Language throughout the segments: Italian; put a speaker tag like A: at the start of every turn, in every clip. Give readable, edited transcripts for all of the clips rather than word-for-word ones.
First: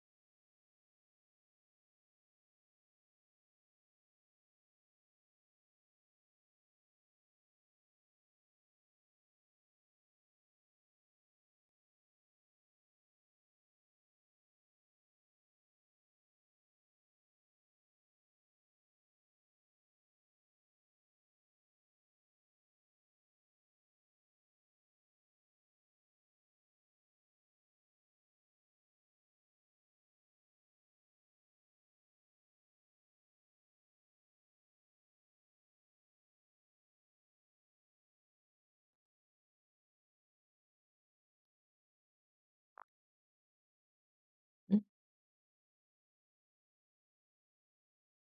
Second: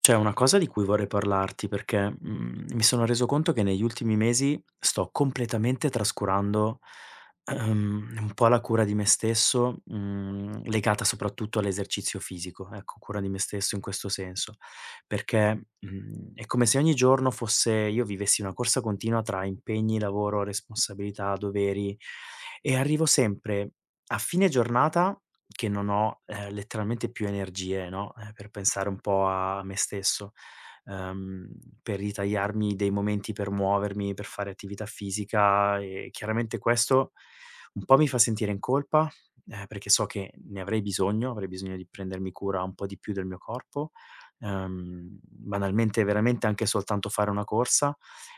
A: C'è una cosa di cui vorrei parlarti perché, mi sono reso conto che negli ultimi mesi sto completamente trascurando, un po' la cura di me stesso, legata soprattutto all'esercizio fisico, ecco, cura di me stesso in questo senso. Perché, è come se ogni giorno fosse io vivessi una corsa continua tra impegni, lavoro, responsabilità, doveri e arrivo sempre a fine giornata che non ho, letteralmente più energie, no, per pensare un po' a me stesso, ehm, per ritagliarmi dei momenti per muovermi, per fare attività fisica e chiaramente questo un po' mi fa sentire in colpa, perché so che ne avrei bisogno di prendermi cura un po' di più del mio corpo,
B: Mh,
A: banalmente veramente anche soltanto fare una corsa,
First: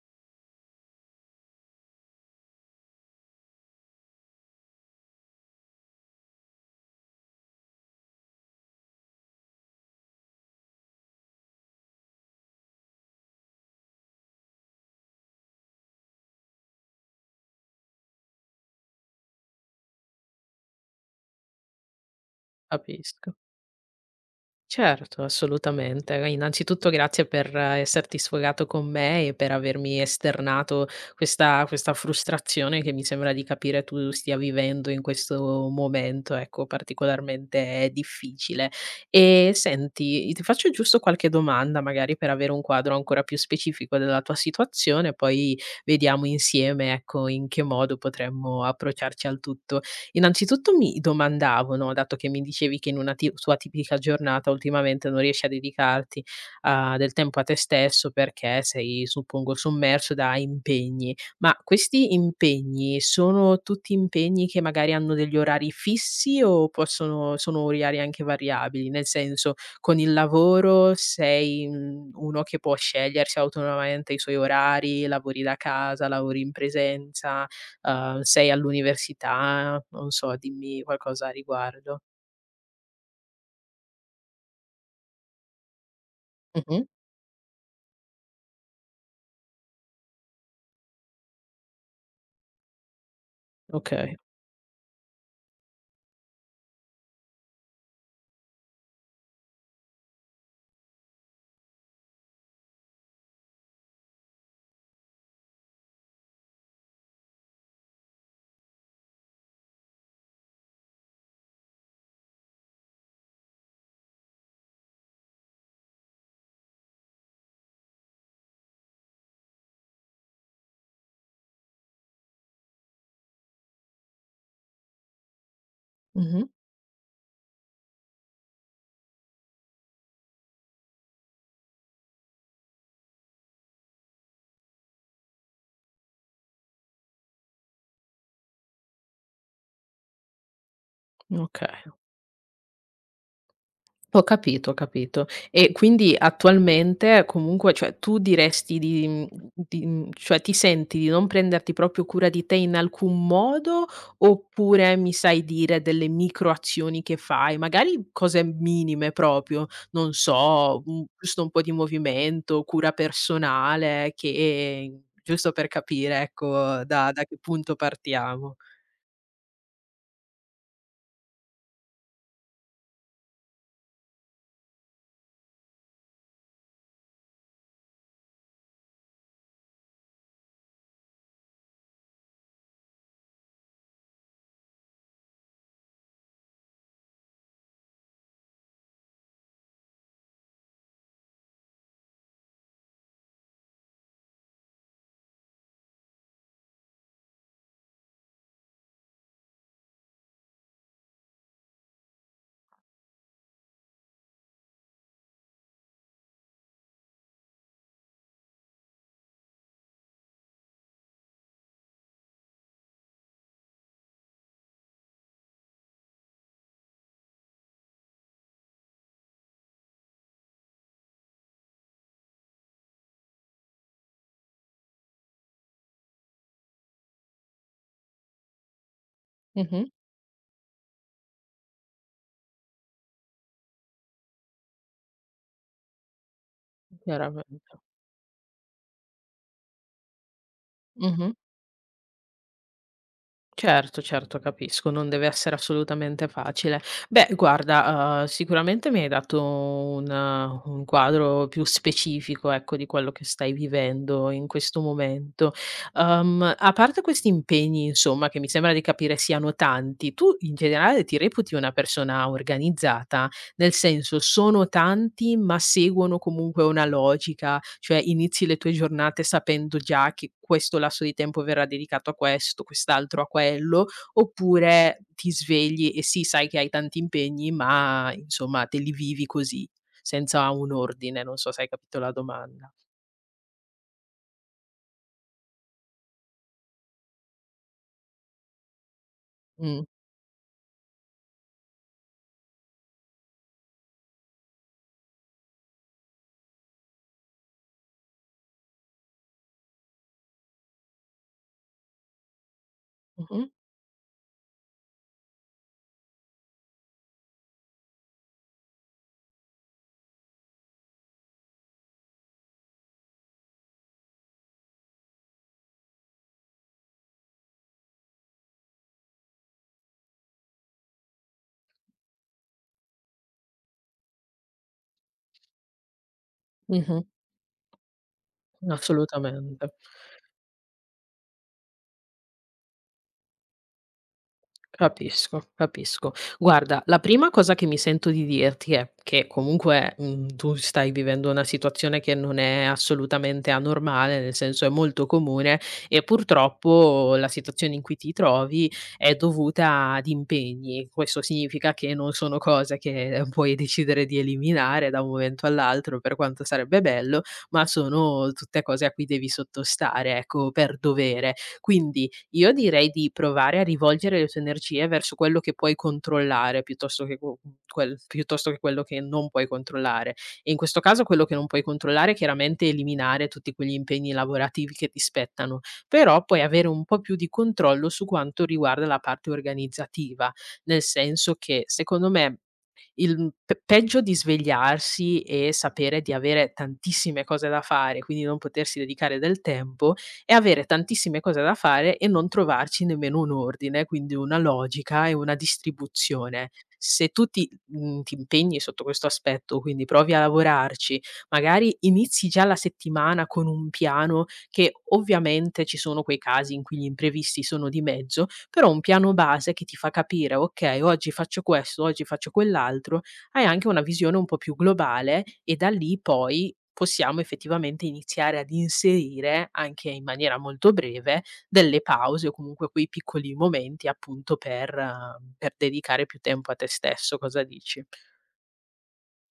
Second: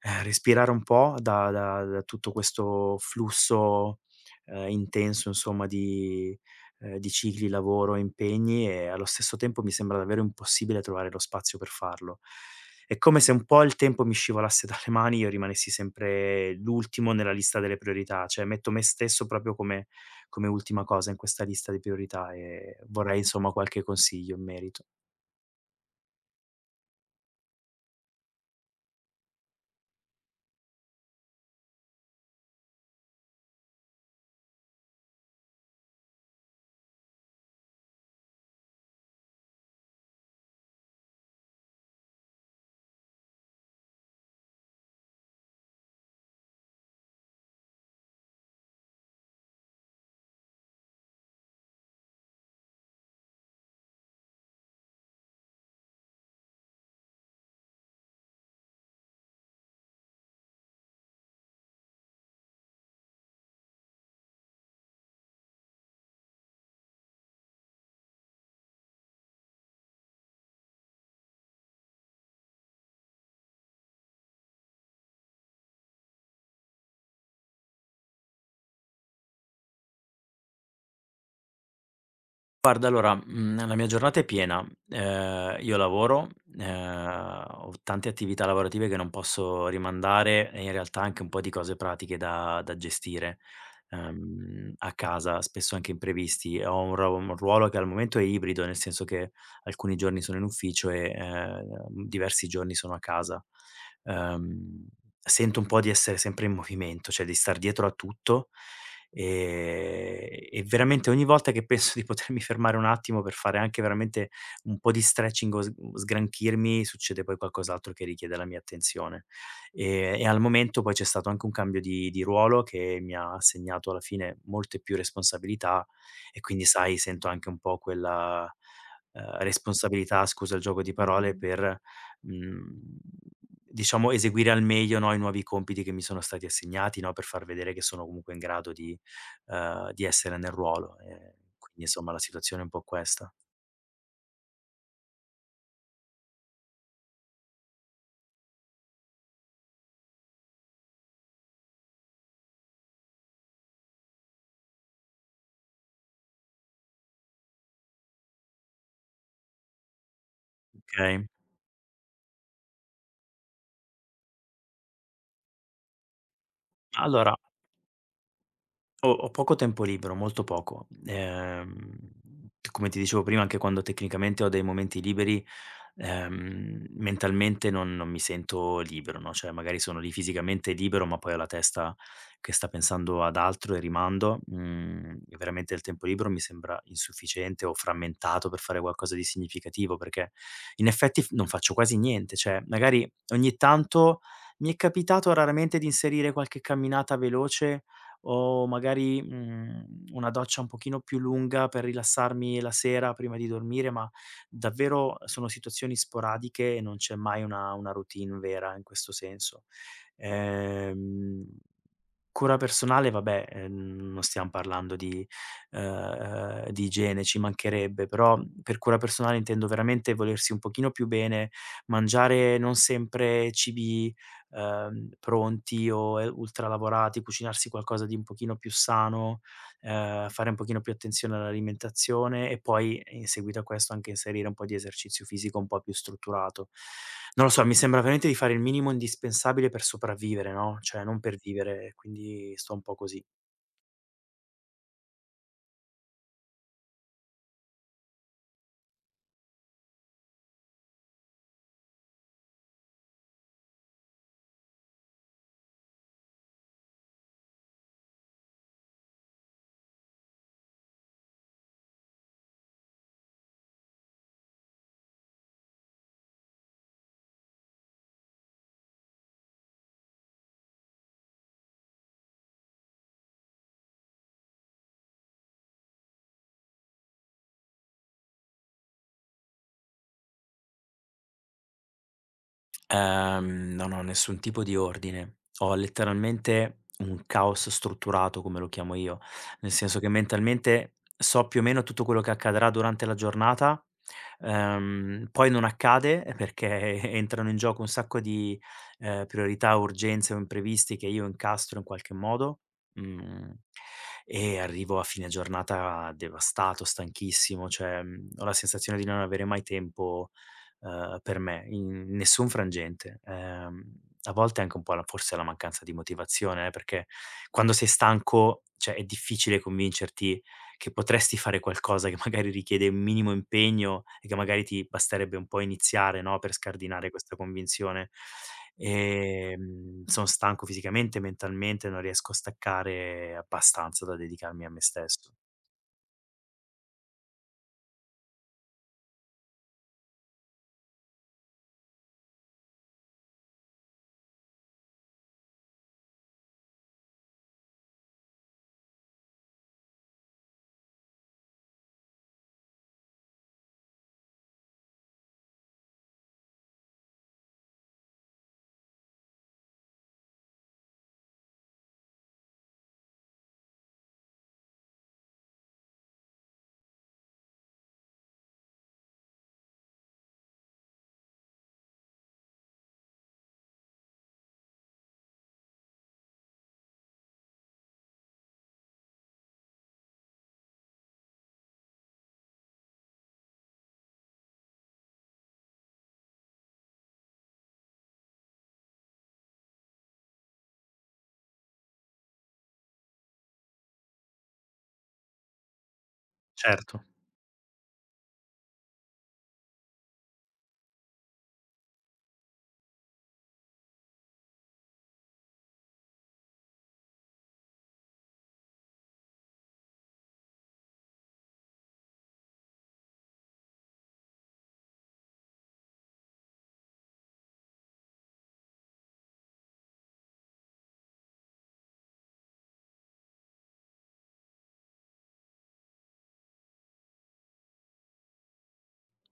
A: respirare un po' da tutto questo flusso, intenso insomma di cicli, lavoro, impegni e allo stesso tempo mi sembra davvero impossibile trovare lo spazio per farlo. È come se un po' il tempo mi scivolasse dalle mani, e io rimanessi sempre l'ultimo nella lista delle priorità, cioè metto me stesso proprio come ultima cosa in questa lista di priorità e vorrei
B: capisco.
A: insomma qualche consiglio in merito.
B: Certo, assolutamente. Beh, innanzitutto grazie per esserti sfogato con me e per avermi esternato questa frustrazione che mi sembra di capire tu stia vivendo in questo momento, ecco, particolarmente difficile. E senti, ti faccio giusto qualche domanda, magari per avere un quadro ancora più specifico della tua situazione, poi vediamo insieme, ecco, in che modo potremmo approcciarci al tutto. Innanzitutto mi domandavo, no, dato che mi dicevi che in una ti sua tipica giornata ultimamente non riesci a dedicarti, del tempo a te stesso perché sei, suppongo, sommerso da impegni. Ma questi impegni sono tutti impegni che magari hanno degli orari fissi o possono sono orari anche variabili? Nel senso, con il lavoro sei, uno che può scegliersi autonomamente i suoi orari, lavori da casa, lavori in presenza? Sei all'università? Non so, dimmi qualcosa a riguardo.
A: Guarda allora, la mia giornata è piena. Io lavoro,
B: Mh-mh,
A: ho tante attività lavorative che non posso rimandare e in realtà anche un po' di cose pratiche da gestire,
B: okay,
A: a casa, spesso anche imprevisti. Ho un ruolo che al momento è ibrido, nel senso che alcuni giorni sono in ufficio e, diversi giorni sono a casa. ehm, Sento un po' di essere sempre in movimento, cioè di star dietro a tutto e veramente ogni volta che penso di potermi fermare un attimo per fare anche veramente un po' di stretching o s sgranchirmi, succede poi qualcos'altro che richiede la mia attenzione. E al momento poi c'è stato anche un cambio di ruolo che mi ha assegnato alla fine molte più responsabilità e
B: mh-mh,
A: quindi sai, sento anche un po' quella, responsabilità, scusa il gioco di parole, per Mhmm, diciamo eseguire al meglio, no, i nuovi compiti che mi sono stati assegnati, no, per far vedere che sono comunque in grado di essere nel ruolo. Quindi
B: okay.
A: insomma la situazione è un po' questa,
B: Ho capito, ho capito. E quindi attualmente comunque, cioè tu diresti di cioè ti senti di non prenderti proprio cura di te in alcun modo, oppure mi sai dire delle micro azioni che fai, magari cose minime proprio, non so,
A: okay?
B: giusto un po' di movimento, cura personale che giusto per capire ecco da
A: Allora,
B: che punto partiamo.
A: ho poco tempo libero, molto poco. Come ti dicevo prima, anche quando tecnicamente ho dei momenti liberi, mentalmente non mi sento libero, no, cioè magari sono lì fisicamente libero, ma poi ho la testa che sta pensando ad altro e rimando. Mhmm, e veramente il tempo libero mi sembra insufficiente o frammentato per fare qualcosa di significativo, perché in effetti f non faccio quasi niente, cioè magari ogni tanto mi è capitato raramente di inserire qualche camminata veloce o magari, una doccia un pochino più lunga per rilassarmi la sera prima di dormire, ma davvero sono situazioni sporadiche e non c'è mai una routine vera in questo senso. Ehm Cura personale vabbè, non stiam parlando di igiene, ci mancherebbe, però per cura personale intendo veramente volersi un pochino più bene, mangiare non sempre cibi, pronti o, ultralavorati, cucinarsi qualcosa di un pochino più sano.
B: Mh-mh,
A: Fare un pochino più attenzione all'alimentazione e poi, in seguito a questo, anche inserire un po' di esercizio fisico un po' più strutturato. Non lo so,
B: chiaramente.
A: mi sembra veramente di fare il minimo indispensabile per sopravvivere, no, cioè non
B: Mh-mh.
A: per vivere, quindi sto un po' così.
B: Certo, certo, capisco, non deve essere assolutamente facile. Beh, guarda, sicuramente mi hai dato un quadro più specifico, ecco, di quello che stai vivendo in questo momento. A parte questi impegni, insomma, che mi sembra di capire siano tanti, tu in generale ti reputi una persona organizzata? Nel senso, sono tanti, ma seguono comunque una logica, cioè inizi le tue giornate sapendo già che questo lasso di tempo verrà dedicato a questo, quest'altro a quello, oppure ti svegli e sì, sai che hai tanti impegni, ma insomma te li vivi così, senza un ordine, non so se hai capito la domanda.
A: Non ho nessun tipo di ordine. Ho letteralmente un caos strutturato, come lo chiamo io, nel
B: Mh.
A: senso che mentalmente so più o meno tutto quello che accadrà durante la giornata, poi non accade perché entrano in gioco un sacco di, priorità, urgenze o imprevisti che io incastro in qualche modo,
B: Mh-mh.
A: mhmm, e arrivo a fine giornata devastato, stanchissimo, cioè, ho la sensazione di non avere mai tempo per me, in nessun frangente. A volte è anche un po' la forse la mancanza di motivazione, perché quando sei stanco, cioè è difficile convincerti che potresti fare qualcosa che magari richiede un minimo impegno e che magari ti basterebbe un po' iniziare, no, per
B: Mh-mh.
A: scardinare questa convinzione.
B: Assolutamente.
A: Son stanco fisicamente, mentalmente, non riesco a staccare abbastanza da dedicarmi a me stesso.
B: Capisco, capisco. Guarda, la prima cosa che mi sento di dirti è che comunque, tu stai vivendo una situazione che non è assolutamente anormale, nel senso è molto comune e purtroppo la situazione in cui ti trovi è dovuta ad impegni. Questo significa che non sono cose che puoi decidere di eliminare da un momento all'altro, per quanto sarebbe bello, ma sono tutte cose a cui devi sottostare, ecco, per dovere. Quindi io direi di provare a rivolgere le tue energie verso quello che puoi controllare piuttosto che co mhmm, quel piuttosto che quello che non puoi controllare. E in questo caso quello che non puoi controllare, chiaramente, è chiaramente eliminare tutti quegli impegni lavorativi che ti spettano, però puoi avere un po' più di controllo su quanto riguarda la parte organizzativa. Nel senso che, secondo me, il mhmm, pe peggio di svegliarsi e sapere di avere tantissime cose da fare, quindi non potersi dedicare del tempo, è avere tantissime cose da fare e non trovarci nemmeno un ordine, quindi una logica e una distribuzione.
A: Certo.
B: Se tu ti ti impegni sotto questo aspetto, quindi provi a lavorarci, magari inizi già la settimana con un piano che ovviamente ci sono quei casi in cui gli imprevisti sono di mezzo, però un piano base che ti fa capire: "Okay, oggi faccio questo, oggi faccio quell'altro", hai anche una visione un po' più globale e da lì poi possiamo effettivamente iniziare ad inserire, anche in maniera molto breve, delle pause o comunque quei piccoli momenti appunto per dedicare più tempo a te stesso. Cosa dici?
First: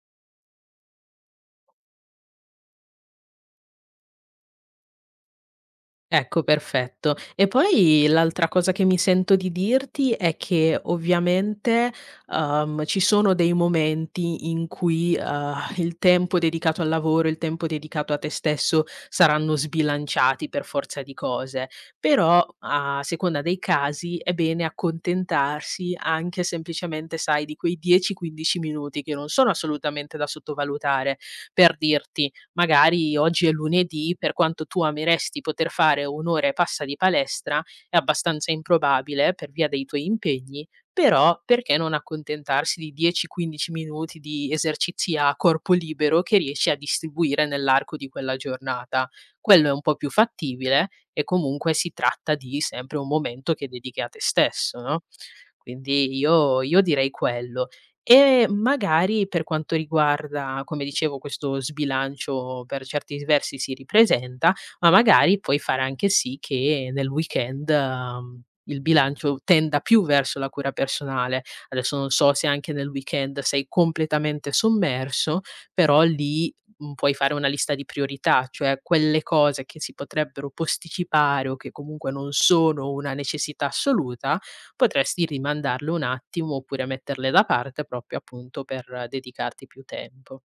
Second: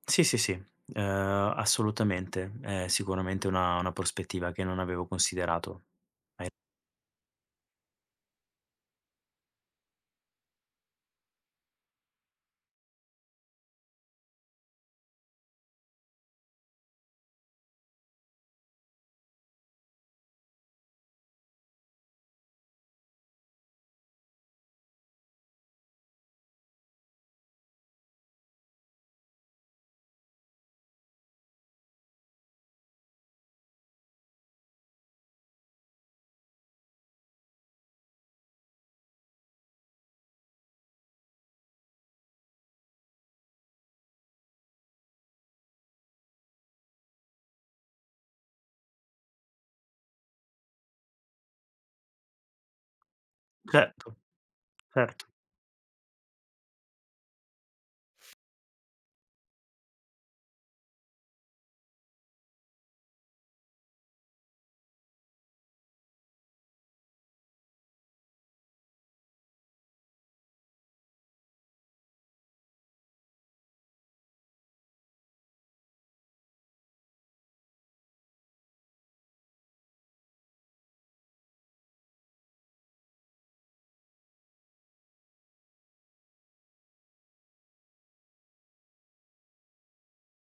A: Sì, sì, sì, assolutamente. È sicuramente una prospettiva che non avevo considerato.
B: Ecco, perfetto. E poi l'altra cosa che mi sento di dirti è che ovviamente, ci sono dei momenti in cui, il tempo dedicato al lavoro, il tempo dedicato a te stesso saranno sbilanciati per forza di cose, però a seconda dei casi è bene accontentarsi anche semplicemente, sai, di quei 10, 15 minuti che non sono assolutamente da sottovalutare. Per dirti magari oggi è lunedì, per quanto tu ameresti poter fare un'ora e passa di palestra, è abbastanza improbabile per via dei tuoi impegni, però perché non accontentarsi di 10-15 minuti di esercizi a corpo libero che riesci a distribuire nell'arco di quella giornata? Quello è un po' più fattibile e comunque si tratta di sempre un momento che dedichi
A: Certo,
B: a te stesso, no?
A: certo.
B: Quindi io direi quello. E magari per quanto riguarda, come dicevo, questo sbilancio per certi versi si ripresenta, ma magari puoi fare anche sì che nel weekend, il bilancio tenda più verso la cura personale. Adesso non so se anche nel weekend sei completamente sommerso, però lì, puoi fare una lista di priorità, cioè quelle cose che si potrebbero posticipare o che comunque non sono una necessità assoluta, potresti rimandarlo un attimo oppure metterle da parte proprio appunto per dedicarti più tempo.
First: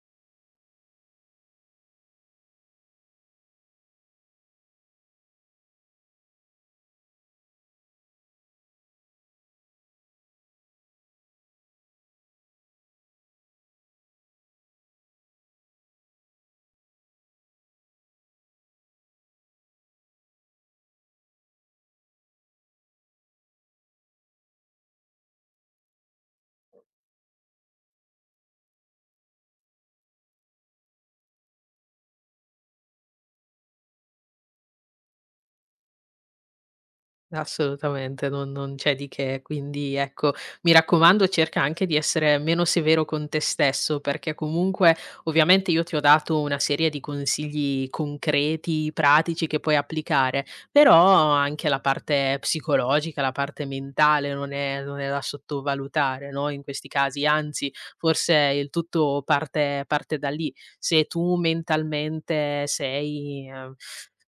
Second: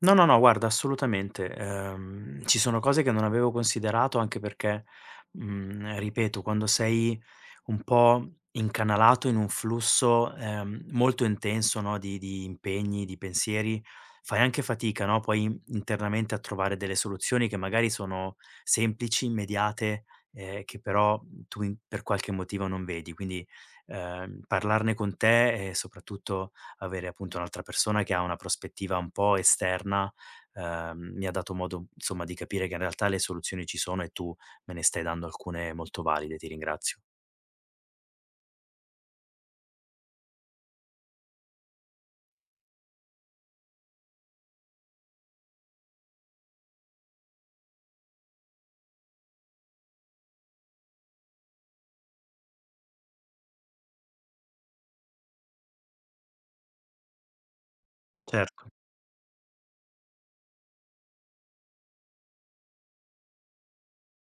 A: No, no, no, guarda, assolutamente. Ci sono cose che non avevo considerato anche perché, ripeto, quando sei un po' incanalato in un flusso, molto intenso, no, di impegni, di pensieri, fai anche fatica, no, poi internamente a trovare delle soluzioni che magari sono semplici, immediate, che però tu in per qualche motivo non vedi. Quindi, parlarne con te e soprattutto avere appunto un'altra persona che ha una prospettiva un po' esterna, mi ha dato modo insomma di capire che in realtà le soluzioni ci sono e tu me ne stai dando alcune molto valide, ti ringrazio.
B: Assolutamente, non c'è di che. Quindi ecco, mi raccomando cerca anche di essere meno severo con te stesso, perché comunque ovviamente io ti ho dato una serie di consigli concreti, pratici che puoi applicare, però anche la parte psicologica, la parte mentale non è da sottovalutare, no, in questi casi, anzi forse
A: Certo,
B: il tutto parte da lì. Se tu mentalmente sei ehm,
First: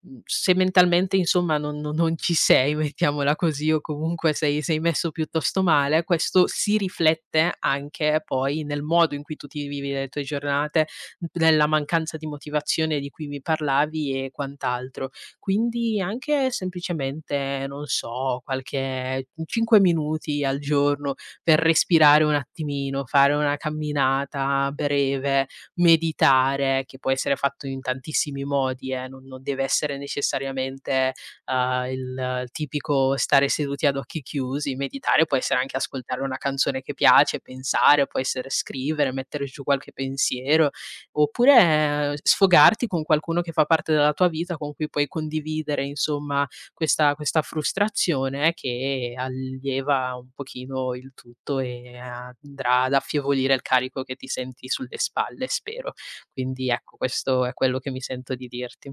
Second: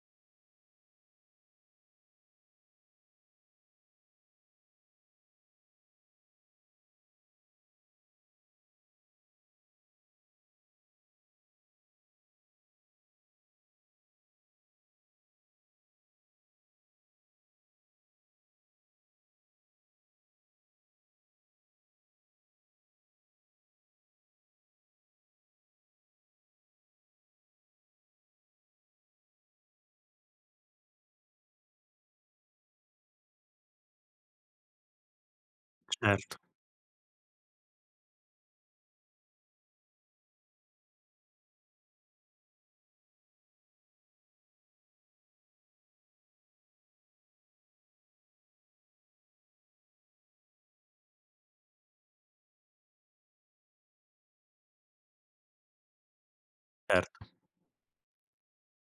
B: mhmm, se mentalmente insomma non ci sei, mettiamola così, o comunque sei messo piuttosto male, questo si riflette anche poi nel modo in cui tu ti vivi le tue giornate, nella mancanza di motivazione di cui mi parlavi e quant'altro. Quindi anche semplicemente, non so, qualche 5 minuti al giorno per respirare un attimino, fare una camminata breve, meditare, che può essere fatto in tantissimi modi, non deve essere necessariamente, il tipico stare seduti ad occhi chiusi. Meditare può essere anche ascoltare una
A: certo,
B: canzone che piace, pensare, può essere scrivere, mettere giù qualche pensiero, oppure sfogarti con qualcuno che fa parte della tua vita, con cui puoi condividere insomma questa frustrazione che allieva un pochino il tutto e andrà ad affievolire il carico che ti senti sulle spalle, spero. Quindi ecco,
A: certo.
B: questo è quello che mi sento di dirti.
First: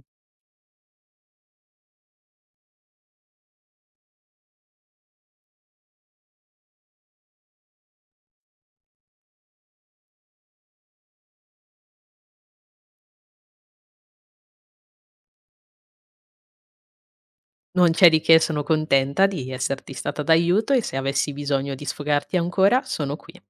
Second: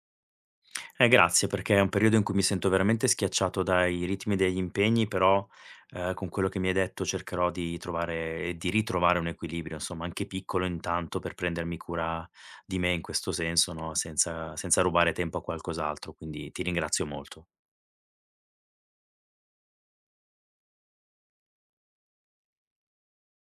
A: Grazie, perché è un periodo in cui mi sento veramente schiacciato dai ritmi degli impegni, però con quello che mi hai detto cercherò di trovare e di ritrovare un equilibrio, insomma, anche piccolo intanto per prendermi cura di me in questo senso, no? Senza rubare tempo a qualcos'altro, quindi ti ringrazio molto.
B: Non c'è di che, sono contenta di esserti stata d'aiuto e se avessi bisogno di sfogarti ancora sono qui.